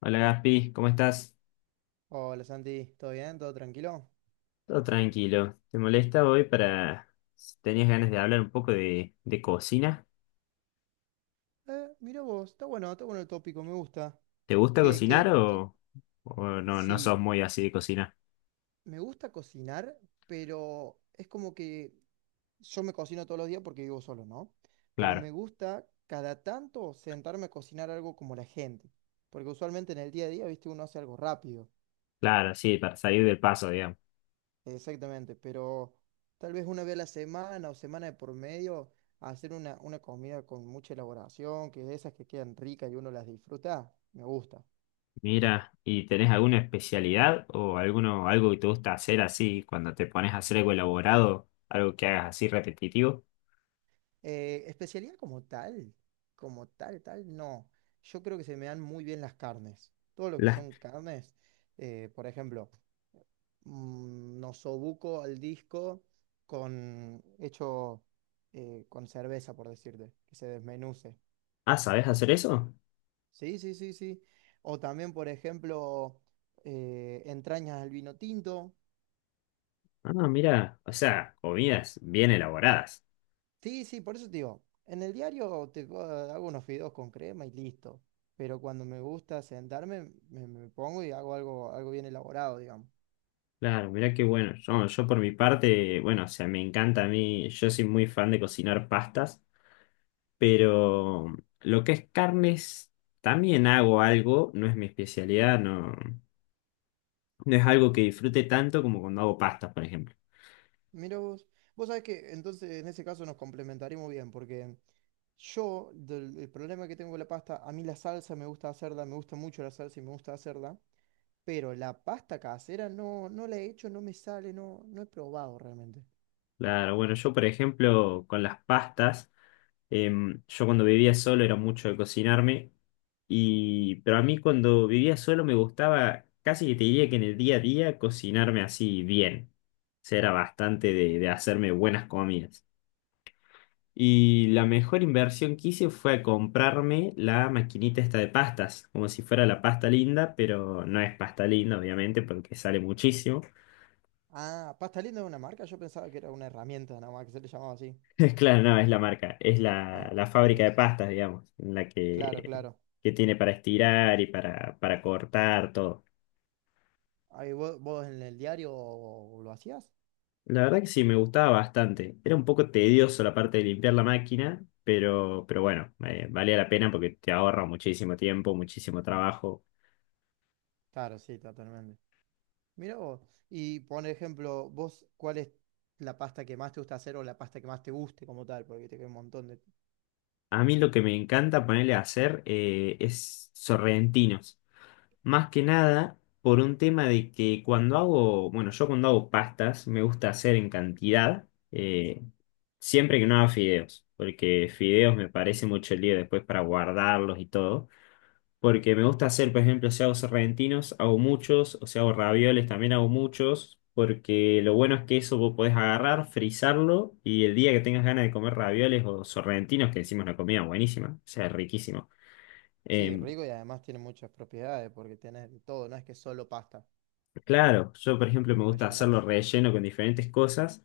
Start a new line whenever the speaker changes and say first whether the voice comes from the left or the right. left: Hola Gaspi, ¿cómo estás?
right: Hola Santi, ¿todo bien? ¿Todo tranquilo?
left: Todo tranquilo. ¿Te molesta hoy para si tenías ganas de hablar un poco de cocina?
right: Mira vos, está bueno el tópico, me gusta.
left: ¿Te gusta
right: Que,
left: cocinar
right: que, que,
left: o no, no sos
right: sí,
left: muy así de cocina?
right: me gusta cocinar, pero es como que yo me cocino todos los días porque vivo solo, ¿no? Pero
left: Claro,
right: me gusta cada tanto sentarme a cocinar algo como la gente, porque usualmente en el día a día, viste, uno hace algo rápido.
left: claro, sí, para salir del paso, digamos.
right: Exactamente, pero tal vez una vez a la semana o semana de por medio hacer una comida con mucha elaboración, que es de esas que quedan ricas y uno las disfruta, me gusta.
left: Mira, ¿y tenés alguna especialidad o algo que te gusta hacer así cuando te pones a hacer algo elaborado, algo que hagas así repetitivo?
right: Especialidad como tal, no. Yo creo que se me dan muy bien las carnes. Todo lo que
left: Las,
right: son carnes, por ejemplo, nosobuco al disco con hecho con cerveza, por decirte, que se desmenuce.
left: ah, ¿sabés hacer eso?
right: Sí, sí, sí, sí. O también, por ejemplo, entrañas al vino tinto.
left: Ah, mira, o sea, comidas bien elaboradas.
right: Sí, sí, por eso te digo, en el diario hago unos fideos con crema y listo. Pero cuando me gusta sentarme, me pongo y hago algo, algo bien elaborado, digamos.
left: Claro, mirá qué bueno. Yo por mi parte, bueno, o sea, me encanta a mí, yo soy muy fan de cocinar pastas, pero lo que es carnes, también hago algo, no es mi especialidad, no, no es algo que disfrute tanto como cuando hago pastas, por ejemplo.
right: Mira vos, vos sabés que entonces en ese caso nos complementaremos bien, porque yo, el problema que tengo con la pasta, a mí la salsa me gusta hacerla, me gusta mucho la salsa y me gusta hacerla. Pero la pasta casera no, no la he hecho, no me sale, no, no he probado realmente.
left: Claro, bueno, yo por ejemplo con las pastas, yo cuando vivía solo era mucho de cocinarme, pero a mí cuando vivía solo me gustaba, casi que te diría que en el día a día cocinarme así bien. O sea, era bastante de hacerme buenas comidas. Y la mejor inversión que hice fue comprarme la maquinita esta de pastas, como si fuera la pasta linda, pero no es pasta linda obviamente porque sale muchísimo.
right: Ah, pasta linda es una marca, yo pensaba que era una herramienta nada más que se le llamaba así.
left: Claro, no, es la marca, es
right: Ah,
left: la
right: mira
left: fábrica de
right: vos.
left: pastas, digamos,
right: Claro, claro.
left: que tiene para estirar y para cortar todo.
right: Ahí vos, vos en el diario ¿lo hacías?
left: La verdad que sí, me gustaba bastante. Era un poco tedioso la parte de limpiar la máquina, pero bueno, valía la pena porque te ahorra muchísimo tiempo, muchísimo trabajo.
right: Claro, sí, totalmente. Mira vos. Y por ejemplo, vos, ¿cuál es la pasta que más te gusta hacer o la pasta que más te guste como tal? Porque te queda un montón de.
left: A mí lo que me encanta ponerle a hacer es sorrentinos. Más que nada por un tema de que cuando hago, bueno, yo cuando hago pastas me gusta hacer en cantidad, eh, siempre que no haga fideos, porque fideos me parece mucho lío después para guardarlos y todo, porque me gusta hacer, por ejemplo, si hago sorrentinos, hago muchos, o si hago ravioles, también hago muchos, porque lo bueno es que eso vos podés agarrar, frizarlo y el día que tengas ganas de comer ravioles o sorrentinos, que encima es una comida buenísima, o sea, riquísimo
right: Sí,
left: em,
right: rico y además tiene muchas propiedades porque tenés de todo, no es que solo pasta,
left: Claro, yo por ejemplo me
right: lo
left: gusta hacerlo
right: rellenás.
left: relleno con diferentes cosas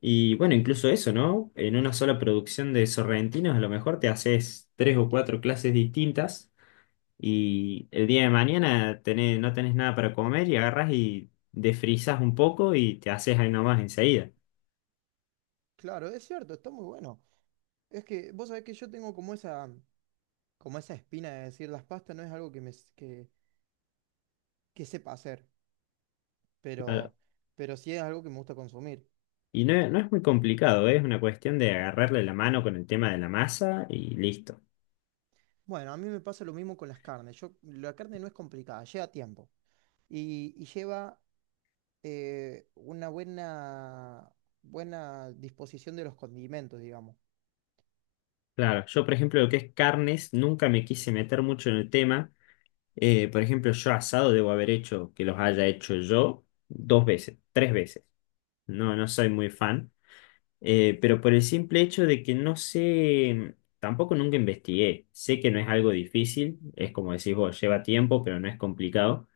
left: y bueno, incluso eso, ¿no? En una sola producción de sorrentinos a lo mejor te haces tres o cuatro clases distintas y el día de mañana no tenés nada para comer y agarras y desfrizas un poco y te haces ahí nomás enseguida.
right: Claro, es cierto, está muy bueno. Es que vos sabés que yo tengo como esa espina de decir las pastas no es algo que que sepa hacer,
left: Claro.
right: pero, pero sí es algo que me gusta consumir.
left: Y no, no es muy complicado, ¿eh? Es una cuestión de agarrarle la mano con el tema de la masa y listo.
right: Bueno, a mí me pasa lo mismo con las carnes. Yo, la carne no es complicada, lleva tiempo y lleva una buena, buena disposición de los condimentos, digamos.
left: Claro, yo por ejemplo lo que es carnes nunca me quise meter mucho en el tema. Por ejemplo, yo asado debo haber hecho, que los haya hecho yo, dos veces, tres veces. No, no soy muy fan, pero por el simple hecho de que no sé, tampoco nunca investigué. Sé que no es algo difícil, es como decís vos, lleva tiempo, pero no es complicado.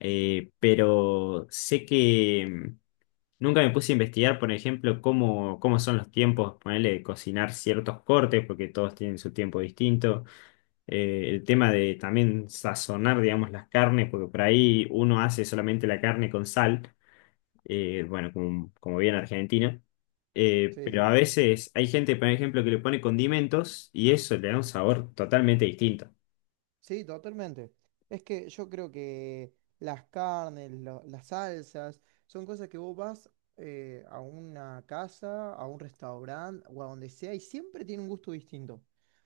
left: Pero sé que nunca me puse a investigar, por ejemplo, cómo son los tiempos, ponerle de cocinar ciertos cortes, porque todos tienen su tiempo distinto. El tema de también sazonar, digamos, las carnes, porque por ahí uno hace solamente la carne con sal, bueno, como bien argentino,
right: Sí,
left: pero a
right: sí.
left: veces hay gente, por ejemplo, que le pone condimentos y eso le da un sabor totalmente distinto,
right: Sí, totalmente. Es que yo creo que las carnes, las salsas, son cosas que vos vas a una casa, a un restaurante o a donde sea y siempre tiene un gusto distinto.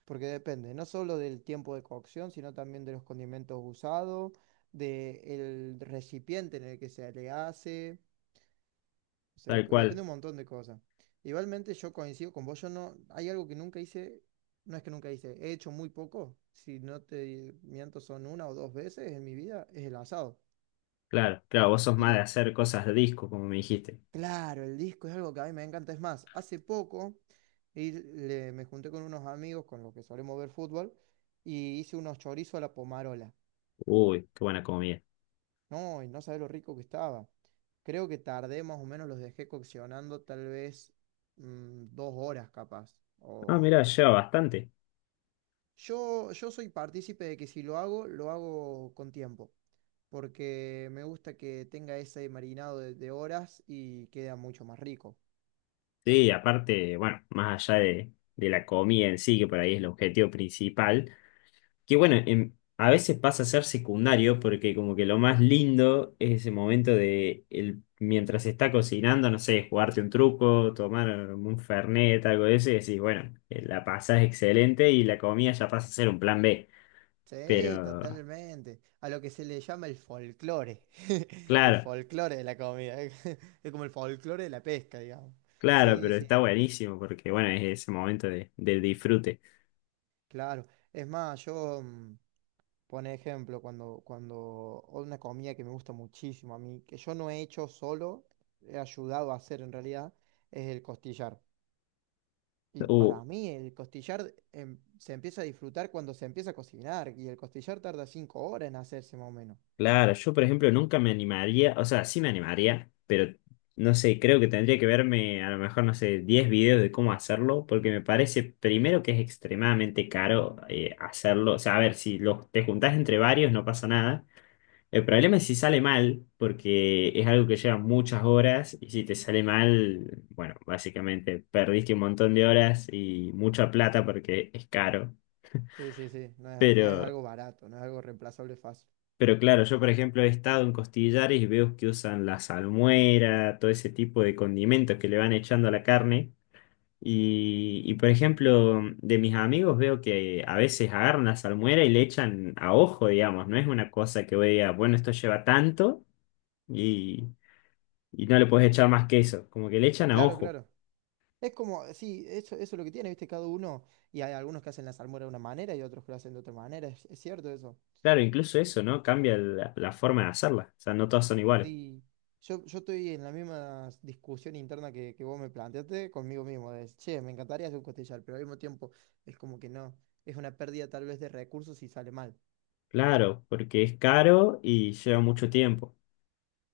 right: Porque depende, no solo del tiempo de cocción, sino también de los condimentos usados, del recipiente en el que se le hace. O sea,
left: tal
right: depende
left: cual,
right: un montón de cosas. Igualmente yo coincido con vos, yo no, hay algo que nunca hice, no es que nunca hice, he hecho muy poco, si no te miento son 1 o 2 veces en mi vida, es el asado.
left: claro, claro, vos sos
right: Y
left: más de hacer cosas de disco, como me dijiste.
right: claro, el disco es algo que a mí me encanta, es más, hace poco me junté con unos amigos con los que solemos ver fútbol y hice unos chorizos a la pomarola.
left: Uy, qué buena comida.
right: No, y no sabés lo rico que estaba. Creo que tardé más o menos, los dejé coccionando tal vez 2 horas capaz,
left: Ah,
right: o.
left: mirá, lleva bastante.
right: Yo soy partícipe de que si lo hago, lo hago con tiempo, porque me gusta que tenga ese marinado de horas y queda mucho más rico.
left: Sí, aparte, bueno, más allá de la comida en sí, que por ahí es el objetivo principal. Que bueno, a veces pasa a ser secundario porque como que lo más lindo es ese momento mientras se está cocinando, no sé, jugarte un truco, tomar un fernet, algo de eso y decís, bueno, la pasás excelente y la comida ya pasa a ser un plan B.
right: Sí,
left: Pero,
right: totalmente. A lo que se le llama el folclore. El
left: claro,
right: folclore de la comida. Es como el folclore de la pesca, digamos.
left: claro,
right: Sí,
left: pero
right: sí.
left: está buenísimo porque bueno, es ese momento del disfrute.
right: Claro, es más, yo, por ejemplo, cuando una comida que me gusta muchísimo a mí, que yo no he hecho solo, he ayudado a hacer en realidad, es el costillar. Y
left: Uh,
right: para mí el costillar se empieza a disfrutar cuando se empieza a cocinar, y el costillar tarda 5 horas en hacerse más o menos.
left: Claro, yo por ejemplo nunca me animaría, o sea, sí me animaría, pero no sé, creo que tendría que verme a lo mejor, no sé, 10 videos de cómo hacerlo, porque me parece primero que es extremadamente caro hacerlo, o sea, a ver, si los, te juntás entre varios no pasa nada. El problema es si sale mal, porque es algo que lleva muchas horas y si te sale mal, bueno, básicamente perdiste un montón de horas y mucha plata porque es caro,
right: Sí, sí, sí, no es, no es
left: pero...
right: algo barato, no es algo reemplazable fácil.
left: pero claro, yo por ejemplo he estado en Costillares y veo que usan la salmuera, todo ese tipo de condimentos que le van echando a la carne. Y, por ejemplo, de mis amigos veo que a veces agarran la salmuera y le echan a ojo, digamos. No es una cosa que vos digas, bueno, esto lleva tanto y, y no le puedes echar más que eso. Como que le echan a
right: Claro,
left: ojo.
right: claro. Es como, sí, eso es lo que tiene, viste, cada uno, y hay algunos que hacen la salmuera de una manera y otros que lo hacen de otra manera, es cierto eso.
left: Claro, incluso eso, ¿no? Cambia la forma de hacerla. O sea, no todas son iguales.
right: Sí, yo estoy en la misma discusión interna que vos me planteaste conmigo mismo, de, che, me encantaría hacer un costillar, pero al mismo tiempo es como que no, es una pérdida tal vez de recursos si sale mal.
left: Claro, porque es caro y lleva mucho tiempo.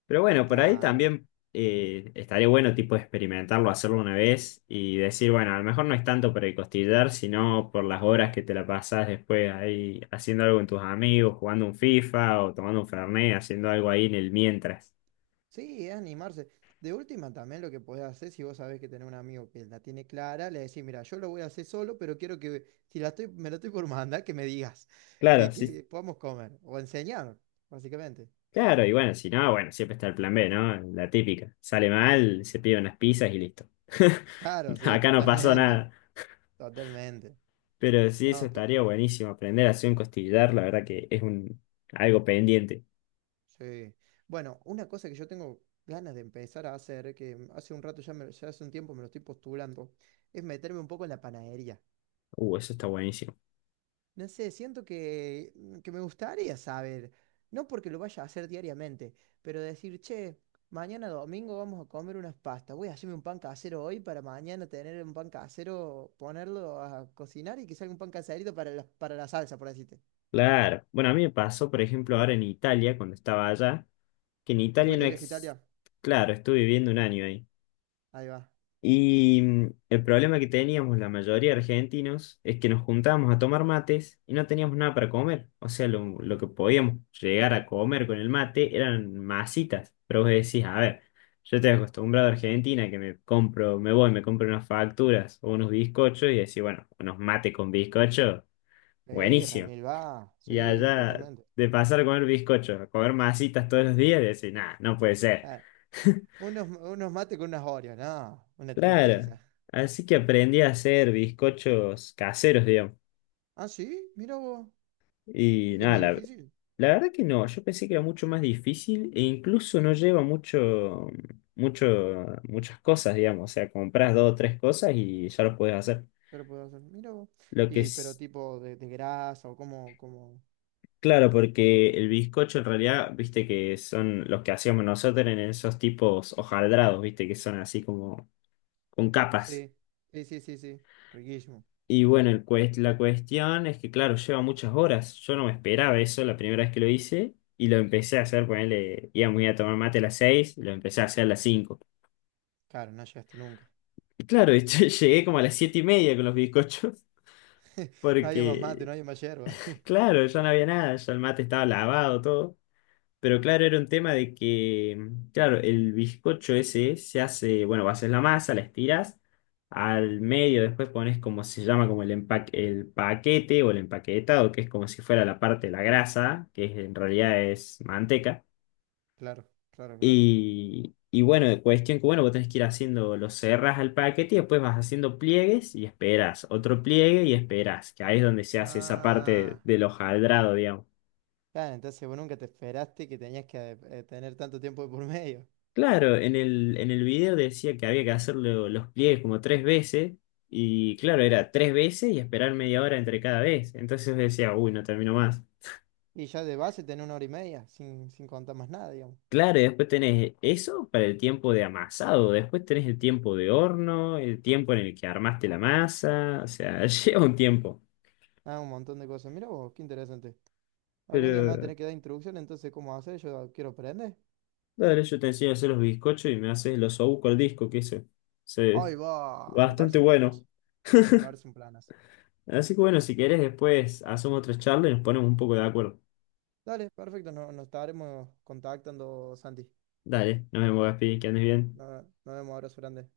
left: Pero bueno, por ahí
right: Claro.
left: también estaría bueno tipo experimentarlo, hacerlo una vez y decir, bueno, a lo mejor no es tanto por el costillar, sino por las horas que te la pasas después ahí haciendo algo con tus amigos, jugando un FIFA o tomando un Fernet, haciendo algo ahí en el mientras.
right: Sí, es animarse. De última también lo que podés hacer si vos sabés que tenés un amigo que la tiene clara, le decís, mira, yo lo voy a hacer solo, pero quiero que, si la estoy, me la estoy por mandar, que me digas,
left: Claro, sí,
right: que podamos comer, o enseñar, básicamente.
left: claro, y bueno, si no, bueno, siempre está el plan B, ¿no? La típica. Sale mal, se pide unas pizzas y listo.
right: Claro, sí,
left: Acá no pasó
right: totalmente,
left: nada.
right: totalmente.
left: Pero sí, eso
right: No,
left: estaría buenísimo. Aprender a hacer un costillar, la verdad que es un algo pendiente.
right: sí. Bueno, una cosa que yo tengo ganas de empezar a hacer, que hace un rato ya, ya hace un tiempo me lo estoy postulando, es meterme un poco en la panadería.
left: Eso está buenísimo.
right: No sé, siento que, que me gustaría saber, no porque lo vaya a hacer diariamente, pero decir, che, mañana domingo vamos a comer unas pastas, voy a hacerme un pan casero hoy para mañana tener un pan casero, ponerlo a cocinar y que salga un pan caserito para la salsa, por decirte.
left: Claro. Bueno, a mí me pasó, por ejemplo, ahora en Italia, cuando estaba allá, que en
right: ¿Te
left: Italia
right: fuiste
left: no
right: de viaje a
left: ex...
right: Italia?
left: Claro, estuve viviendo un año ahí.
right: Ahí va.
left: Y el problema que teníamos la mayoría de argentinos es que nos juntábamos a tomar mates y no teníamos nada para comer. O sea, lo que podíamos llegar a comer con el mate eran masitas. Pero vos decís, a ver, yo estoy acostumbrado a Argentina que me compro, me voy, me compro unas facturas o unos bizcochos y decís, bueno, unos mates con bizcocho,
right: Sí,
left: buenísimo.
right: Remil va,
left: Y
right: sí,
left: allá,
right: totalmente.
left: de pasar a comer bizcochos a comer masitas todos los días, decís, nada, no puede ser.
right: Unos, unos mates con unas Oreos, no, una
left: Claro.
right: tristeza.
left: Así que aprendí a hacer bizcochos caseros, digamos.
right: Ah, sí, mira vos.
left: Y
right: Es
left: nada,
right: muy
left: la,
right: difícil,
left: la verdad que no, yo pensé que era mucho más difícil e incluso no lleva muchas cosas, digamos. O sea, compras dos o tres cosas y ya los puedes hacer.
right: pero puedo hacer, mira vos.
left: Lo que
right: Y, pero
left: es,
right: tipo de grasa o como, como.
left: claro, porque el bizcocho en realidad, viste que son los que hacíamos nosotros en esos tipos hojaldrados, viste que son así como con capas.
right: Sí, sí, sí, sí, sí. Riquísimo.
left: Y bueno, la cuestión es que, claro, lleva muchas horas. Yo no me esperaba eso la primera vez que lo hice y lo empecé a hacer, ponele, iba muy a tomar mate a las 6, lo empecé a hacer a las 5.
right: Claro, no llegaste nunca.
left: Y claro, yo llegué como a las 7:30 con los bizcochos
right: No había más mate,
left: porque,
right: no había más yerba.
left: claro, ya no había nada, ya el mate estaba lavado, todo. Pero claro, era un tema de que, claro, el bizcocho ese se hace, bueno, haces la masa, la estiras, al medio después pones como se llama, como el empaque, el paquete o el empaquetado, que es como si fuera la parte de la grasa, en realidad es manteca.
right: Claro, claro, claro.
left: Y bueno, cuestión que, bueno, vos tenés que ir haciendo, lo cerras al paquete y después vas haciendo pliegues y esperas, otro pliegue y esperas, que ahí es donde se hace esa parte
right: Ah,
left: del hojaldrado, digamos.
right: claro, entonces vos nunca te esperaste que tenías que tener tanto tiempo de por medio.
left: Claro, en el video decía que había que hacerlo los pliegues como tres veces, y claro, era tres veces y esperar media hora entre cada vez. Entonces decía, uy, no termino más.
right: Y ya de base tenés 1 hora y media, sin, sin contar más nada, digamos.
left: Claro, y después tenés eso para el tiempo de amasado, después tenés el tiempo de horno, el tiempo en el que armaste la masa, o sea, lleva un tiempo.
right: Ah, un montón de cosas. Mira vos, qué interesante. Algún día me va a
left: Pero,
right: tener que dar instrucción entonces, ¿cómo hacer? Yo quiero aprender.
left: dale, yo te enseño a hacer los bizcochos y me haces los osobuco al disco, que eso es
right: Ay, va, me parece
left: bastante
right: un planazo.
left: bueno.
right: Me parece un planazo.
left: Así que bueno, si querés después hacemos otra charla y nos ponemos un poco de acuerdo.
right: Dale, perfecto, nos estaremos contactando, Santi.
left: Dale, nos vemos, Gaspi, que andes bien.
right: Nos vemos, abrazo grande.